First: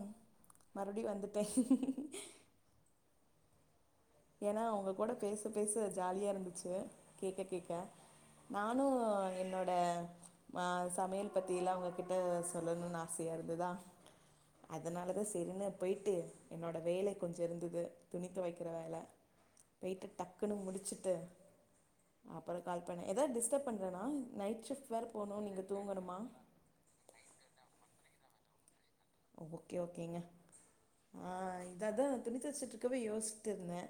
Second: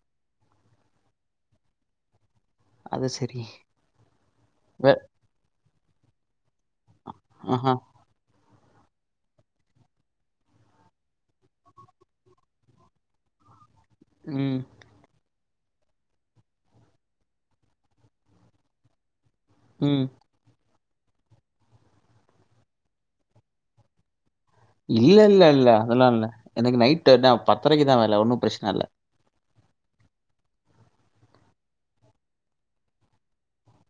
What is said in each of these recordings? ம் மறுபடியு வந்துட்டே அது சரி ஏனா அவுங்க வே கூட பேச பேச ஜாலியா இருந்து கேக்க ஆஹா. கேக்க நானு என்னோட ஆ சமையல் பத்திலா உங்ககிட்ட சொல்லணும்னு ஆசையாக இருந்ததா ம், அதனாலதா ஸ் தெரியனு போய்ட்டு என்னோட வேல கொஞ்ச இருந்தது துணித் தொவைக்கிற வேல ம். போய்ட்டு டக்குன்னு முடிச்சு த்து அப்பறம் கால் பண்ண ஏதாது டிஸ்டர்ப் பண்றேனா நைட் ஷிஃப்ட் வேற இல்ல போணு இல்ல நீங்க இல்ல அதெல்லா தூங்கணுமா இல்ல எனக்கு நைட் பத்தரக்கு தா வேல ஒன்னு பிரிஸ்னல்ல ஓகே ஓகேங்க ஆ இத தா துணி தோச்சிட்டு இருக்கவே யோசிச்சுட்டு இந்தே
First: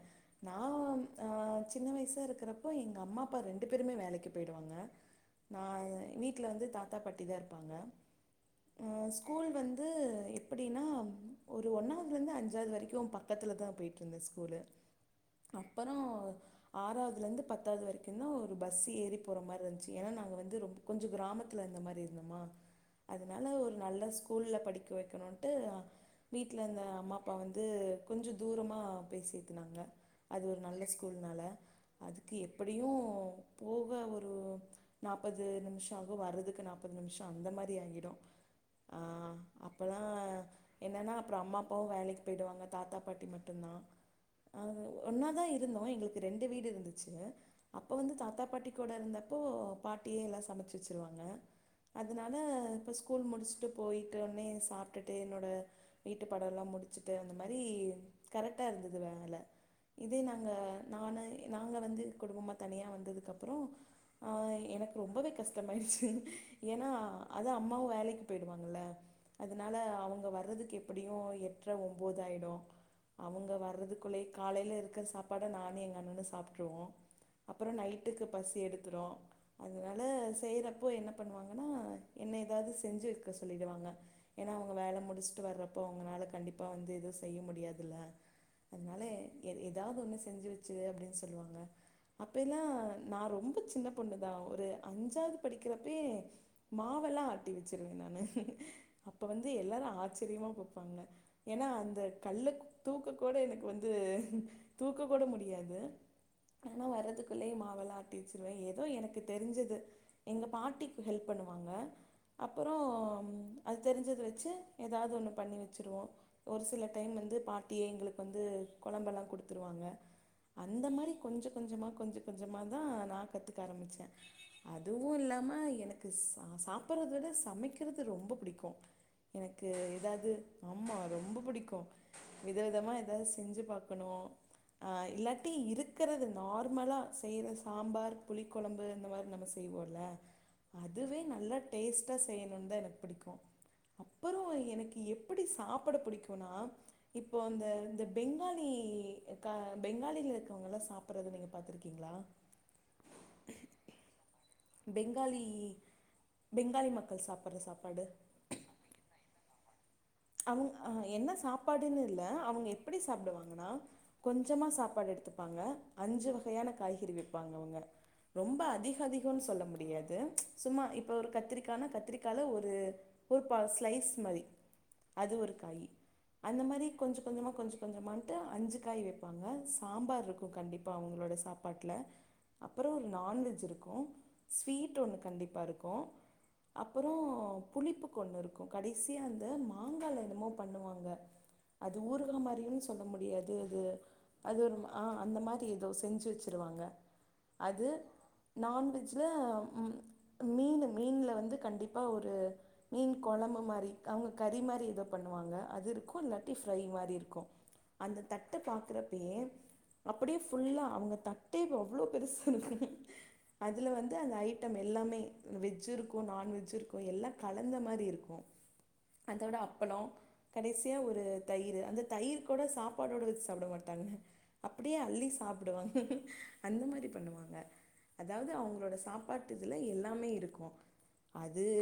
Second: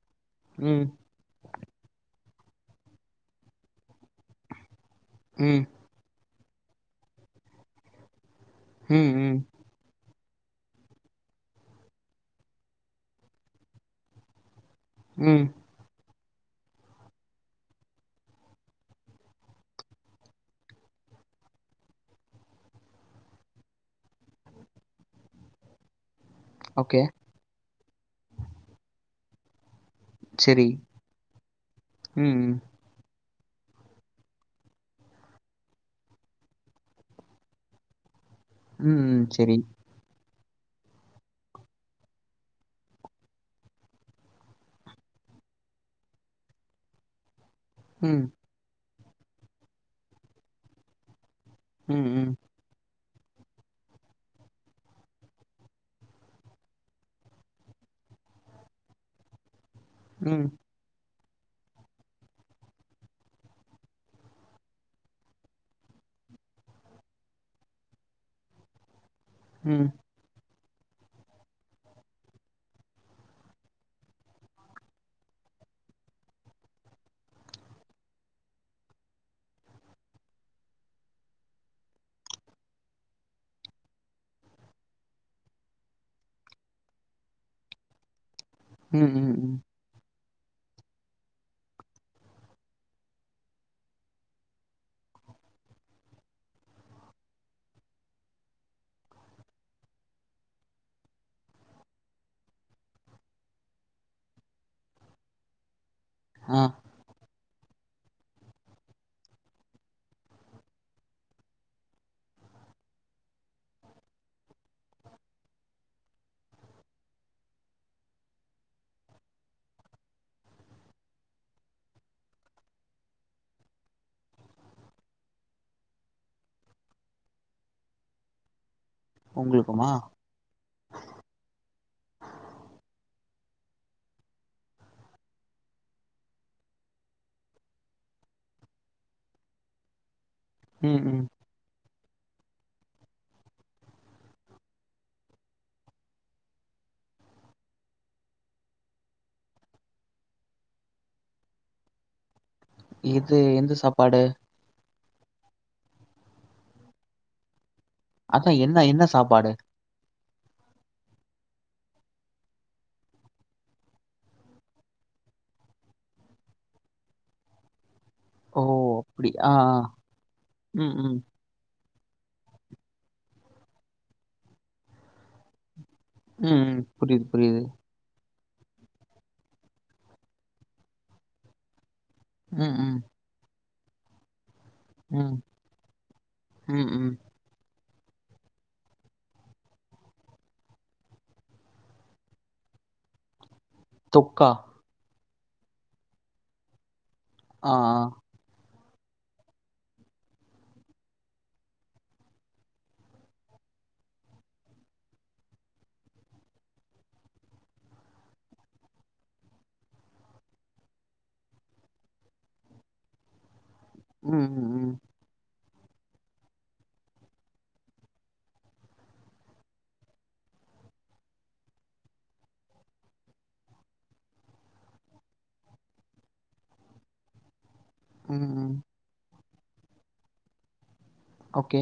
ம், நாம் அ சின்ன வயசா இருக்கிறப்போ எங்க அம்மா அப்பா ரெண்டு பேருமே வேலைக்கு போயிடுவாங்க நா ம், எ வீட் வீட்ல வந்து தாத்தா பாட்டி தா இருப்பாங்க ஆ ம், ம், ஸ்கூல் வந் எப்டின்னா ஒரு ஒன்னாதுல இருந்து அஞ்சாவது வரைக்கு பக்கத்துல தா போயிட்டு இருந்தே ஸ்கூலு ம். அப்பறம் ஆறாவதுல இருந்து பத்தாவது வரைக்கு தா ஒரு பஸ் ஏறி போற மாரி இருந்துச்சு ஏனா நாங்க வந்து ரொ கொஞ்ச கிராமத்துல இருந்த மாரி இருந்தோமா அதனால ஒரு நல்ல ஸ்கூல்ல படிக்க வக்கணுன்ட்டு வீட்ல இந்த ஓகே. அம்மா அப்பா வந்து கொஞ்ச தூரமா பேசிட்டு இருந்தாங்க அது ஒரு சரி. நல்ல ஸ்கூல்னால ம், அதுக்கு ம், எப்டியு போக ஒரு நாப்பது நிமிஷோ ஆகு வர்றதுக்கு நாப்பது நிமிஷோ அந்த மாதிரி ஆகிடு ஆ உம்ம்ம் செரி அப்பல்லா என்னன்னா அப்றோ அம்மா அப்பாவு வேலைக்கு போயிடுவாங்க தாத்தா பாட்டி மட்டு தா அ ஒன்னாதா இருந்தோ எங்களுக்கு ரெண்டு வீடு இருந்துச்சுங்க அப்பே வந்து ம், தாத்தா பாட்டி கூட இருந்தப்போ பாட்டியே எல்லா சமச்சு வச்சுருவாங்க ம், அதனால ம், இப்ப ஸ்கூல் முடிச்சுட்டு போய் உடனே சாப்ட்டுட்டு என்னோட வீட்டு பாடம்ல்லாம் முடிச்சுட்டு அந்த மாதிரி கரெக்டா இருந்தது வேல இதே ம், நாங்க நானே நாங்க வந்து குடும்பமாக தனியாக வந்ததுக்கப்றோ எனக்கு ரொம்பவே கஷ்டமாயிடுச்சு ஏன்னா அது அம்மாவு வேலைக்கு போயிடுவாங்ல அதனால ம், அவுங்க வர்றதுக்கு எப்டியு எற்ற ஒம்போதுதாயிடு அவுங்க வர்றதுக்குள்ளேயே காலேல இருக்குற சாப்பாட நானு எங்க அண்ணன்னு சாப்ட்டுருவோ அப்றோ நைட்டுக்கு பசி எடுத்ரு அதனால செய்யறப்போ என்ன பண்ணுவாங்கனா என்ன ஏதாவது செஞ்சு வெக்க சொல்லிடுவாங்க ஏன்னா அவுங்க வேல முடிச்சுட்டு வர்றப்ப அவங்கனால கண்டிப்பா வந்து எதுவு செய்ய முடியாதுல அதனால ம், ம், ம். ஏதாவது ஒன்னு செஞ்சு வச்சுரு அப்டின்னு சொல்லுவாங்க அப்ப எல்லா நா ரொம்ப சின்ன பொண்ணுதா ஒரு அஞ்சாவது படிக்கிறப்ப மாவெல்லா ஆட்டி வச்சிருவே நா அப்ப வந்து எல்லாரு ஆச்சரியமா பப்பாங்க ஏன்னா அந்த கல்ல தூக்க கூட எனக்கு வந்து தூக்க கூட முடியாது ஆ, ஆனா வர்றதுக்கு அப்பள்ளே மாவலா ஆட்டி வெச்சருவே ஏதோ எனக்கு தெரிஞ்சது எங்க பாட்டிக்கு ஹெல்ப் பண்ணுவாங்க அப்பறோ அது தெரிஞ்சத வச்சு ஏதாவது ஒன்னு பண்ணி வச்சுருவோ ஒரு சில டைம் வந்து பாட்டியே எங்களுக்கு வந்து கொழம்பெல்லா குடுத்துருவாங்க அந்த மாதிரி கொஞ்சோ கொஞ்சமா கொஞ்சோ கொஞ்சம தா நா கத்துக்க ஆரம்பிச்சே அதுவு இல்லாம எனக்கு சா சாப்பிட்றத விட சமைக்குறது ரொம்ப பிடிக்கு கு எனக்கு உங்களுக்குமா? எதாது ஆமா ரொம்ப பிடிக்கு விதவிதமா ஏதாவது செ செஞ்சு பாக்கணு ஆ இல்லாட்டி இருக்குறது நார்மலா செய்ற சாம்பார் புளி கொழம்பு இந்த மாதிரி நம்ம செய்வோல ம், அதுவே ம். நல்லா டேஸ்ட் நல்லா செய்யனு தா எனக்கு பிடிக்கு அப்பறோ எனக்கு எப்டி சாப்பிட பிடிக்குனா இப்போ அந்த இந்த பெங்காலி பெங்காலிகளுங்க இருக்காங்ள சாப்றத நீங்க பாத்துருக்கீங்ளா இது எந்த சாப்பாடு பெங்காலி பெங்காலி மக்கள் சாப்ற சாப்பாடு அதா என்ன என்ன சாப்பாடு அவுங்க ஆ என்ன சாப்பாடுன்னு இல்ல அவுங்க எப்டி சாப்டுவாங்னா கொஞ்சமா சாப்பாடு எடுத்துப்பாங்க அஞ்சு வகயான காய்கறி வப்பாங்க அவுங்க ரொம்ப ஓ! அதிக அப்படி. அதிகம்னு ஆ, சொல்ல ஆ. முடியாது சும்மா ம், இப்ப ம், ஒரு கத்திரிக்கான கத்திரி கால்ல ஒரு ஒரு பால் ஸ்லைஸ் மாரி அது ஒரு காயி ம், அந்த ம். மாரி புரியுது, கொஞ்சம் கொஞ்சமா புரியுது. கொஞ்சம் கொஞ்சமா த்த அஞ்சி காய் வைப்பாங்க சாம்பார் இருக்கும் கண்டிப்பா அவுங்களோட சாப்பாட்ல ம், அப்புறம் ம், ஒரு நான்வெஜ் இருக் ஸ்வீட் ஒன்னு ம், கண்டிப்பா இருக்கும் ம், ம். அப்புறம் புளிப்புக்கு ஒன்னு இருக்கும் கடைசியா அந்த மாங்கால என்னமோ பண்ணுவாங்க அது ஊருகா மாரினு சொல்ல முடியாது தீது தொக்கா. அது ஒரு ஆ அந்த மாரி எதோ செஞ்சி வச்சிருவாங்க ஆ, அது ஆ. நான் வெ ஆக்சுல மீனு மீன்ல வந்து கண்டிப்பா ஒரு மீன் கொழம்பு மாறி அவுங்க கறி மாரி எதோ பண்ணுவாங்க அது இருக்கும் இல்லாட்டி ஃப்ரை மாரி இருக்கும் அந்த தட்ட பாக்குறப்பேயே அப்டியே ஃபுல்லா அவங்க தட்டே அவ்ளோ பெருசா இருக்கும் அதுல வந்து அந்த ம், ம், ஐட்டம் ம். எல்லாமே வெஜ்ஜி இருக்கும் நான்வெஜ்ஜி இருக்கும் எல்லா கலந்த மாரி இருக்கும் அதோட அப்பளம் கடைசியா ஒரு தயிரு அந்த தயிர் கூட சாப்பாடோட வச்சி சாப்ட மாட்டாங்க அப்டியே அள்ளி சாப்டுவாங்க அந்த மாரி பண்ணுவாங்க ம் அதாவது ம் அவங்களோட சாப் பாட்டு இதுல எல்லாமே இருக்கும் அது ஓகே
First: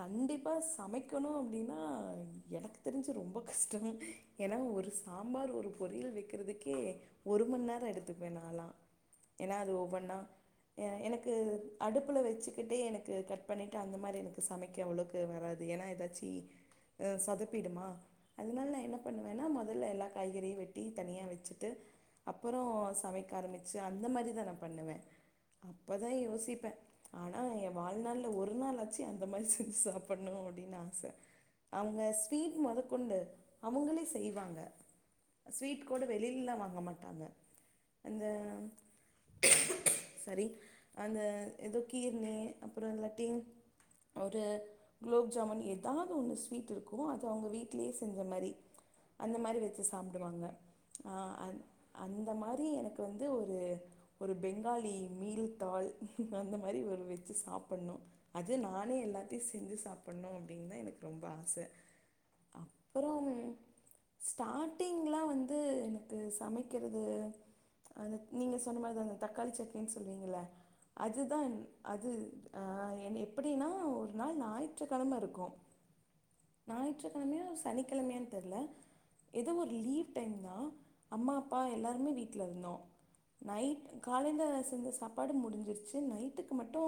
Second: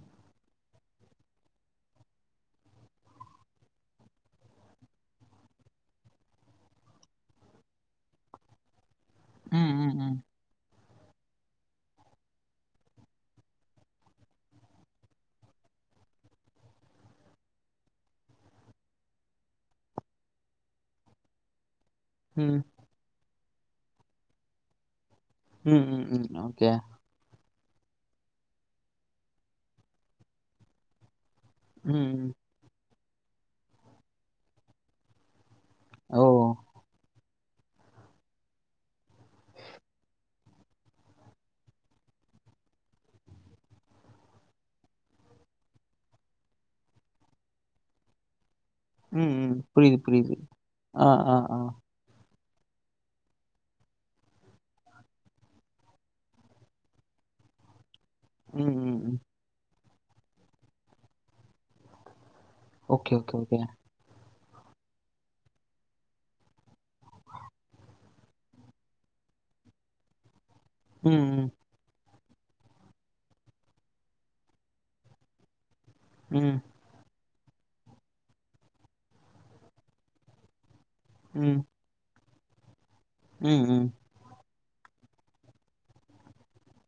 கண்டிப்பா சமைக் க்கணும் அப்டின்னா எனக்கு தெரிஞ்சி ரொம்ப கஷ்டம் ஏனா ஒரு சாம்பார் ஒரு பொரியல் வைக்கிறதுக்கே ஒரு மணி நேரம் எடுத்துக்குவேன் நாளா ஏனா ம் அது ம் ம் ஒவ்வொண்ணா எனக்கு அடுப்புல வச்சிக்கிட்டே எனக்கு கட் பண்ணிட்டு அந்த மாரி எனக்கு சமைக்க அவ்ளோக்கு வராது ஏனா எதாச் சி ஆ சொதப்பிடுமா அதனால நான் என்ன பண்ணுவேன்னா மொதல்ல எல்லா காய்கறியும் வெட்டி தனியா வச்சிட்டு ம் அப்புறம் சமைக்க ஆரம்பிச் ச அந்த மாரிதா நா பண்ணுவேன் ம் ம் ம் ஓகே ஆ என் வாழ்நாள்ல ஒரு நாள்ளாச்சி அந்த மாரி செஞ்சி சாப்பணும் அப்டின்னா அவுங்க ம் ம் ஸ்வீட் மொத கொண்டு அவங்களே செய்வாங்க ஸ்வீட் கூட ஓ வெளிலலா வாங்க மாட்டாங்க அந்த சரி அந்த எதோ கீர்னு அப்புறோ இல்லாட்டி ஒரு குலோப் ஜாமுன் எ எதாவது ஒன்னு ஸ்வீட் இருக்கு அது அவங்க வீட்லயே செஞ்ச மாரி ம் அந்த ம் மாதிரி வெச்சு புரியுது புரியுது சாப்டுவாங்க ஆ அந் அந்த மார் தி எனக்கு வந்து ஒரு ஒரு பெங்காலி மீல்த்தாள் அந்த மாரி ஒரு வெஜ்ஜு சாப்பன்னு அது ம் ம் நானே ம் எல்லாத்தையு செஞ்சு சாப் பண்ணுவோம் அப்டின்தா எனக்கு ரொம்ப ஆச ஓகே ஓகே ஓகே ஸ்டாட்டிங்கலா வந்து எனக்கு சமைக்கிறது அந்த நீங்க சொன்ன மாரிதாங்க தக்காளி சட்னின் சொல்லுவீங்கள ம் ம் அதுதான் அது ஆ என்ன எப்டின்னா ஒரு நாள் ஞாயிற்றுக்கெழம இருக் க்கு ம் ஞாயிற்று கெழமயோ சனிக்கெழமையான் தெர்ல எதோ ஒரு லீவ் டைம் தா அம்மா அப்பா ம் எல்லாருமே வீ ட்ல இருந்தோ ம் நைட் ம் காலைலஸ் செஞ்ச சாப்பாடு முடிஞ்சுருச்சு நைட்டுக்கு மட்டு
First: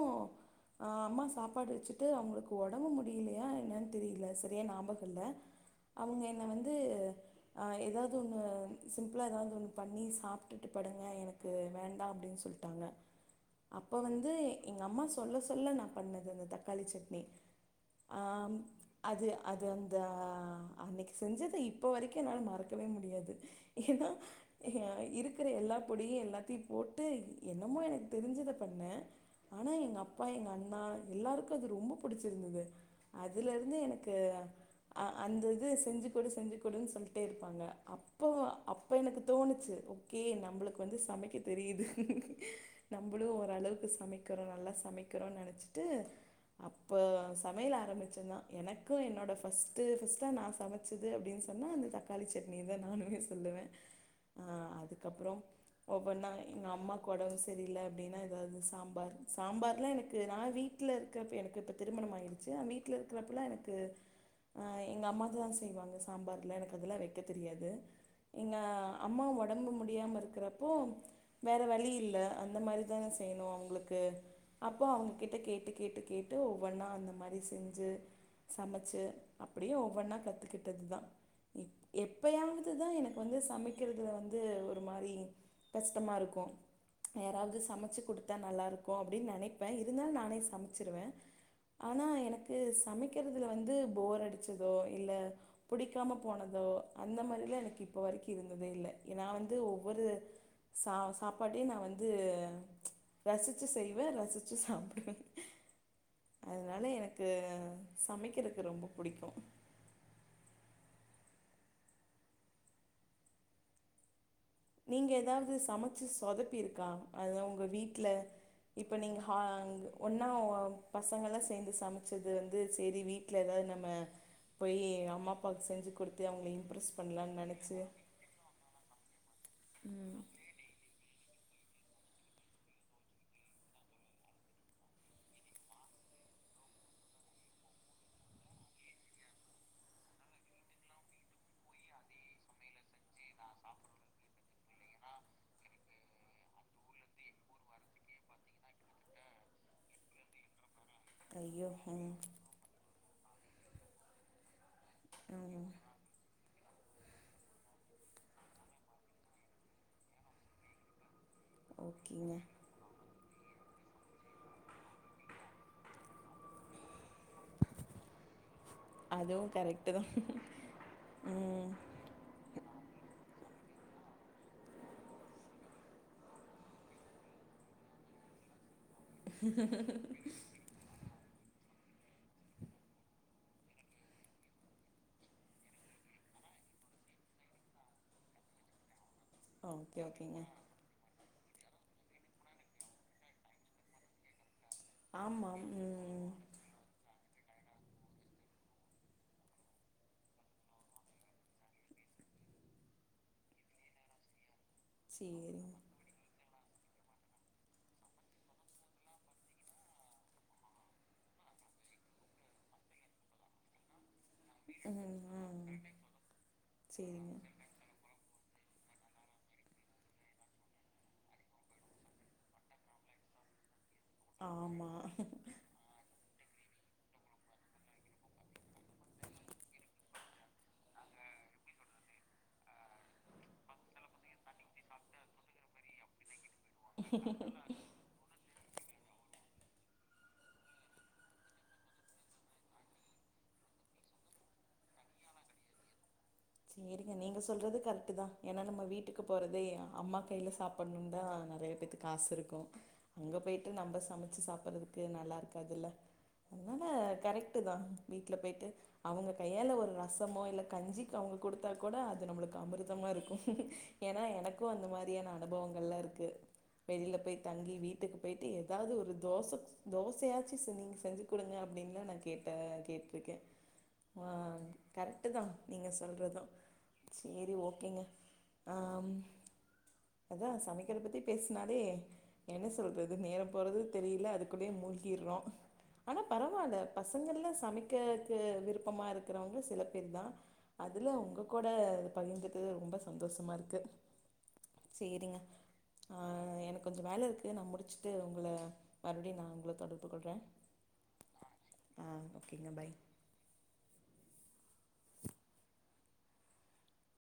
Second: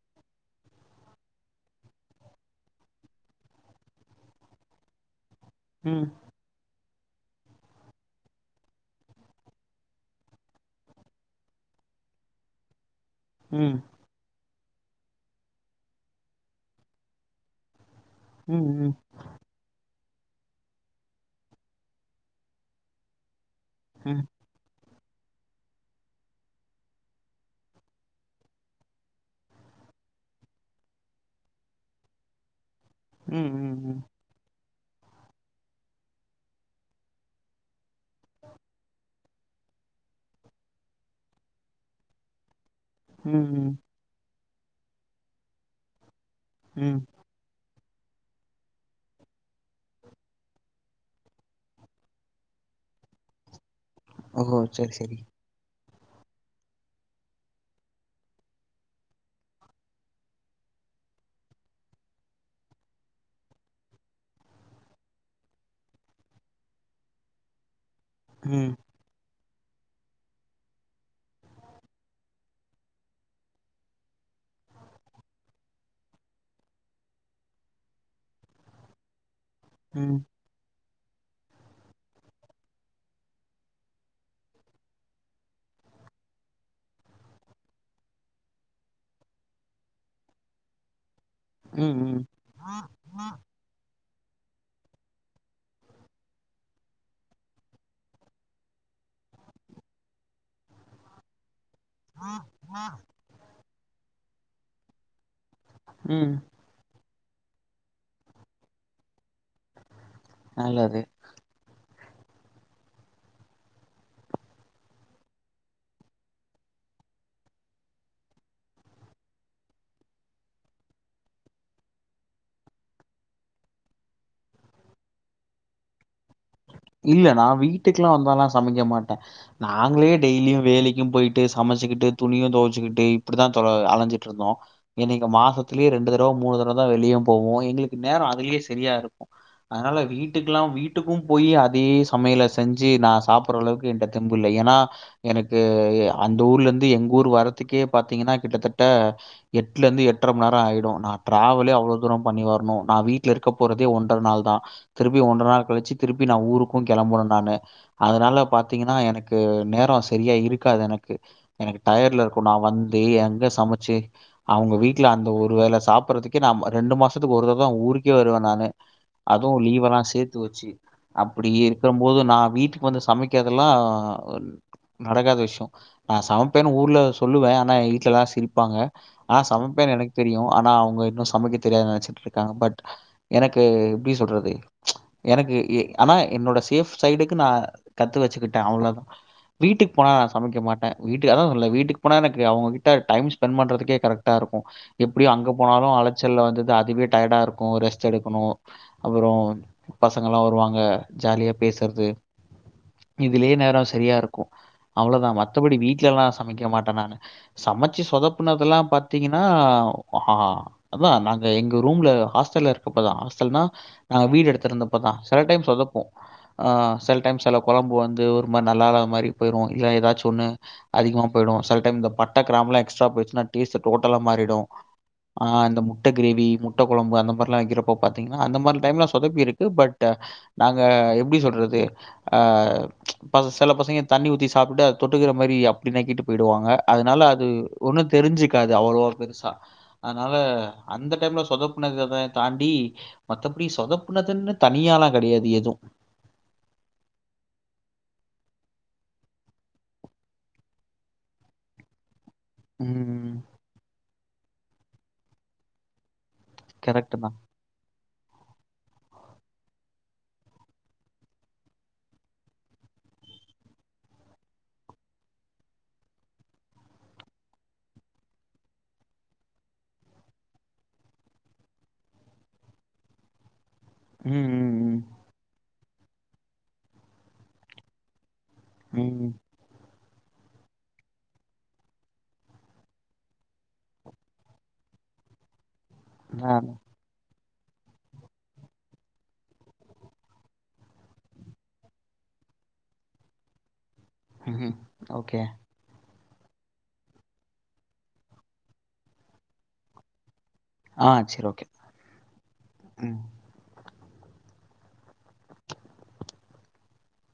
அம்மா சாப்பாடு வெச்சுட்டு அவங்களுக்கு ஒடம்பு முடி முடியலையா என்னன் தெரியில செரியா ஞாபகோ இல்ல ம் அவங்க என்ன வந்து ஆ தாவது ஒண்ணு சிம்புளா எதாவது ஒண்ணு பண்ணி சாப்டுட்டு படுங்க எனக்கு வேண்டா அப்டின் சொல்லிட்டாங்க ம் அப்போ வந்து எங்க அம்மா சொல்ல சொல்ல நா பண்ணது அந்த தக்காளி சட்னி ம் ம் தா அன்னைக்கு செஞ்சது இப்ப வரைக்கு என்னால மறக்கவே முடியாது ஏன்னா ம் ம் இருக்குற எல்லா பொடியு எல்லாத்தையு போட்டு என்னமோ எனக்கு தெருஞ்சத பண்ண ஆனா எங்க அப்பா எங்க அண்ணா எல்லாருக்கு அது ரொம்ப புடிச்சுருந்தது ம் அதுல ம் இருந்து ம் எனக்கு ஆ அந்த இது செஞ்சு குடு செஞ்சு குடுன் சொல்லிட்டே இருப்பாங்க அப்போ அப்ப எனக்கு தோணுச்சு ஓகே நம்பளுக்கு வந்து சமைக்க தெரியுது நம்பளு ம் ஓரளவுக்கு சமைக் க்குறோ நல்லா சமைக்கிறோன் நெனச்சுட்டு அப்ப ம் யலு ஆரம்பிச்ச நா. எனக்கு என்னோட ஃபஸ்ட்டு ஃபஸ்ட்டா நா சமைச்சது அப்டின்னு சொன்னா அந்த தக்காளி சட்னிதா நானுமே சொல்லுவே. ஆ ஓஹோ சேரி சேரி அதுக்கப்றோ ஒவ்வொன்னா எங்க அம்மாக்கு ஒடம்பு சரியில்ல அப்டின்னா எதாவது சாம்பார், சாம்பார்லா எனக்கு நா வீட்ல இருக்கறப்ப எனக்கு இப்ப திருமணம் ஆகிரு ச்சு நா வீட்ல இருக்கிறப்பல்லா எனக்கு ஆஎங்க அம்மாதா செய்வாங்க சாம்பார்லா எனக்கு அதெல்லா வெக்க தெரியாது. எங்க ம் அம்மா ஒ ஒடம்பு முடியாம இருக்கறப்போ வேற வழி இல்ல அந்த மாரிதான செய்யணு அவங்களுக்கு அப்போ அவங்க கிட்ட கேட்டு கேட்டு கேட்டு ஒவ்வொன்னா அந்த மா ரி செஞ்சு சமைச்சு அப்பிடியே ஒவ்வொன்னா ம் கத்துக்கிட்டதுதா. எ எப்பயாவதுதா எனக்கு வந்து சமைக்கறதுல வந்து ஒரு மாரி கஷ்டமா இருக்கு. யாராவது சமைச்சு குடுத்தா நல்லா இருக்கு அப்டின்னு நெனைப்பே இருந்தாலு நானே சமைச்சிருவே. ம் ம் னக்கு சமைக்கிறதுல வந்து போர் அடிச்சதோ இல்ல பிடிக்காம போனதோ அந்த மாரி எல்லா எனக்கு இப்ப வரைக்கு இருந்ததே இல்ல. நா வந்து ஒவ்வொரு சா சாப்பாட் டயு நா வந்து ரசிச்சி செய்வே ரசி ச்சு சாப்டுவே ம் க்கு சமைக்கிறக்கு ரொம்ப புடிக்கு. நல்லது நீங்க எதாவது சமைச்சு சொதப்பி இருக்கா? அதா உங்க வீட்ல இப்ப நீங்க ஹா ஒன்னா பசங்கல்லா சேந்து சமைச்சது வந்து சரி வீட்ல எதாவது நம்ம போயி அம்மா அப்பாவுக்கு செஞ்சு கொடுத்து அவங்கள இம் இல்ல நா வீட்டுக்கெல்லா வந்தால்லா சமைக்க மாட்டே நாங்களே ம் டெய்லியு வேலைக்கி ம் போயிட்டு சமைச்சிக்கிட்டு துணியு தொவச்சிக்கிட்டு இப்பிடிதா தொ அலைஞ்சிட்ருந்தோ. இன்னக்கி மாசத்துலயே ரெண்டு தடவ மூணு தடவதா வெளியவு போவோ எங்களுக்கு நேரரோ அதுலயே சரியா இருக்கு. அதனால வீட்டுக்கெல்லா வீட்டுக்கும் போயி அ தே சமையல செஞ்சு நா சாப்பற அளவுக்கு என்ட்ட தெம்பு இல்ல. ஏன்னா எனக்கு அந்த ஊர்ல இருந்து எங்க ஊர் வர்றதுக்கே பாத்தீங்கன்னா கிட்டத்தட்ட எட்டுல இருந்து எட்டரை மணி நேரோ ஆயிடு. நா ஐயோ டிராவலே அவ்ளோ ம் தூரம் பண்ணி வரணு நா வீட் ல இருக்கப் போறதே ஒன்ர நாள்தா திருப்பியு ஒன்ர நாள் ம் கழிச்சி திருப்பி நா ஊரு க்கு கெளம்பணு நானு. அதனால பாத்தீங்கன்னா எனக்கு நேரோ சரியா இருக்காது எனக்கு. எனக்கு டடேட்ல ஓகேங்க இருக்கு நா வந்து எங்க சமைச் சு அவங்க வீட்ல அந்த ஒரு வேள சாப்பட்றதுக்கே நா ரெண்டு மா சத்துக்கு ஒரு தடவதா ஊருக்கே வருவே நானு அதுவும் அதுவு கரெக்டு லீவெல்லா தான் சேத்து வச்சு அ ம் க்கும்போது நா வீட்டுக்கு வந்து சம மிக்ககெதும நடக்காத விஷ்யோ நா சமைப்பேன்னு ஊர்ல சொல்லுவே ஆனா வீட்லெல்லா சிரிப்பாங்க நா சமைப்பேன் எனக்கு தெரியு ஆனா அவுங்க இன்னு சொ சமைக்க தெரியாது நெனச்சுட்டு இருக்காங்க பட் எனக்கு எப்பிடி சொல்றது எனக்கு ஆனா என்னோட சேஃப் சைடுக்கு நா கத்து வச்சுக்கிட்டே அவ்ளோ வீட்டுக்கு ஓகே போனா நா ஓகேங்க சமைக்கமாட்டே வீட் க் அதா சொல்ல வீட்டுக்கு போனா எனக்கு அவுங்ககிட்ட டைம் ஸ்பெண்ட் பண்றதுக்கே கரெக்டா இருக்கு எப்பிடியு அங்க ஆமாம் போனாலு ம் அலைச்சல் வந்தது அதுவே டயர்டா இருக்கு ரெஸ்ட் எடுக்கணு அப்புறோ பசங்கல்லா வருவாங் ங்க ஜாலியா பேசுறது இதுலியே நேரோ செரியா இருக்கு அவ்ளோதா சரிங்க மத்தபடி வீட்லா எல்லா சமைக்க மாட்டே நானு சமைச்சி சொதப்புனது எல்லா பாத்தீங்கன்னா ஆ அதா நாங்க எங்க ரூம்ல ஹாஸ்டல்ல இருக்கப்பதா ஹாஸ்டல்னா ஆ வீடு எடுத்திருந்தப்பதா ம் செல ம் டைம்சொதப்பு ஆ செல சரிங்க டைம் செல கொழம்பு வந் இது ஒரு மாரி நல்லாதா மாரி போயிரு இல்ல ஏதாச்சு ஒன்னு அதிகமா போயிடு செல டைம் இந்த பட்டா கிராம்புலா எக்ஸ்ட்ரா போய்ச்சின்னா டேஸ்ட் டோட்டலா மாறிடு ஆமாம் ஆ அந்த முட்ட கிரேவி முட்ட கொழம்பு அந்த மாரில்லா வக்கிறப்ப பாத்தீங்கன்னா அந்த மாரி டைம்லா சொதப்பி இருக்கு பட் த நாங்க எப்பிடி சொல்றது ஆ ப சில பசங்க தண்ணி ஊத்தி சாப்புட்டு அத தொட்டுக்கிற மாரி அப்பிடி நக்கிட்டு போய்டுவாங்க அதனால அது ஒன்னு தெரிஞ்சுக்கா த் அவ்ளோ பெருசா அதனால அந்த டைம்ல சொதப்புனத தாண்டி மத்தபடி சொதப்புனதுன் தனியாலா கெடையாது எது சேரிங்க நீங்க சொல்றது கரெக்ட்தா ஏன்னா நம்ம வீட்டுக்கு போறதே அம்மா கையில சாப்புணுதா நெறைய பேத்துக்கு காசு இருக் ம். அங்க போயிட்டு நம்ப சமைக் சாப்பறதுக்கு நல்லா இருக்காதுல்ல அ கரெக்ட்டு தான். கரெக்ட்தா வீட்ல போய்ட்டு அவுங்க கையால ஒரு ரசமோ இல்ல கஞ்சி அவுங்க கொடுத்தா கூட அது நம்மளுக்கு அமிர்தமாரி இருக்கு ஏன்னா எனக்கு அந்த மாரியான அனுபவங்கள் எல்லா இருக்கு வெளியில போயி தங்கி வீட்டுக்கு போயிட்டு ஏதாவது ஒரு தோச தோசையாச்சி நீங்க செஞ்சு குடுங்க அப்பிடின்லா நா கேட்ட கேட்டிருக்கே ஆ ம், ம், கரெட்தா நீங்க சொல்றது சேரி ஓகேங்க ம். ஆம் ம். அதா சமைக்கற பத்தி பேஷ்னாலே என்ன சொல்றது நேரோ போறது தெரியல அதுக்குள்ளயே மூழ்கிறோ ஆனா ஆ. பரவால்ல பசங்கெல்லா சமைக்குறக்கு விருப்பமா இருக்கிறவங்க சில பேர்தா அதுல உங்ககூட பகிர்ந்துகிறது ரொம்ப சந்தோஷமா இருக்கு ம்ஹும் சேரிங்க ஓகே ஆ எனக்கு கொஞ்சோ வேல இருக்கு நா முடிச்சுட்டு உங்கள மறுபடியு நா உங்கள தொடர்பு கொள்றே. ஆ சேரி ஓகே ஆ ஓகேங்க பாய் ம்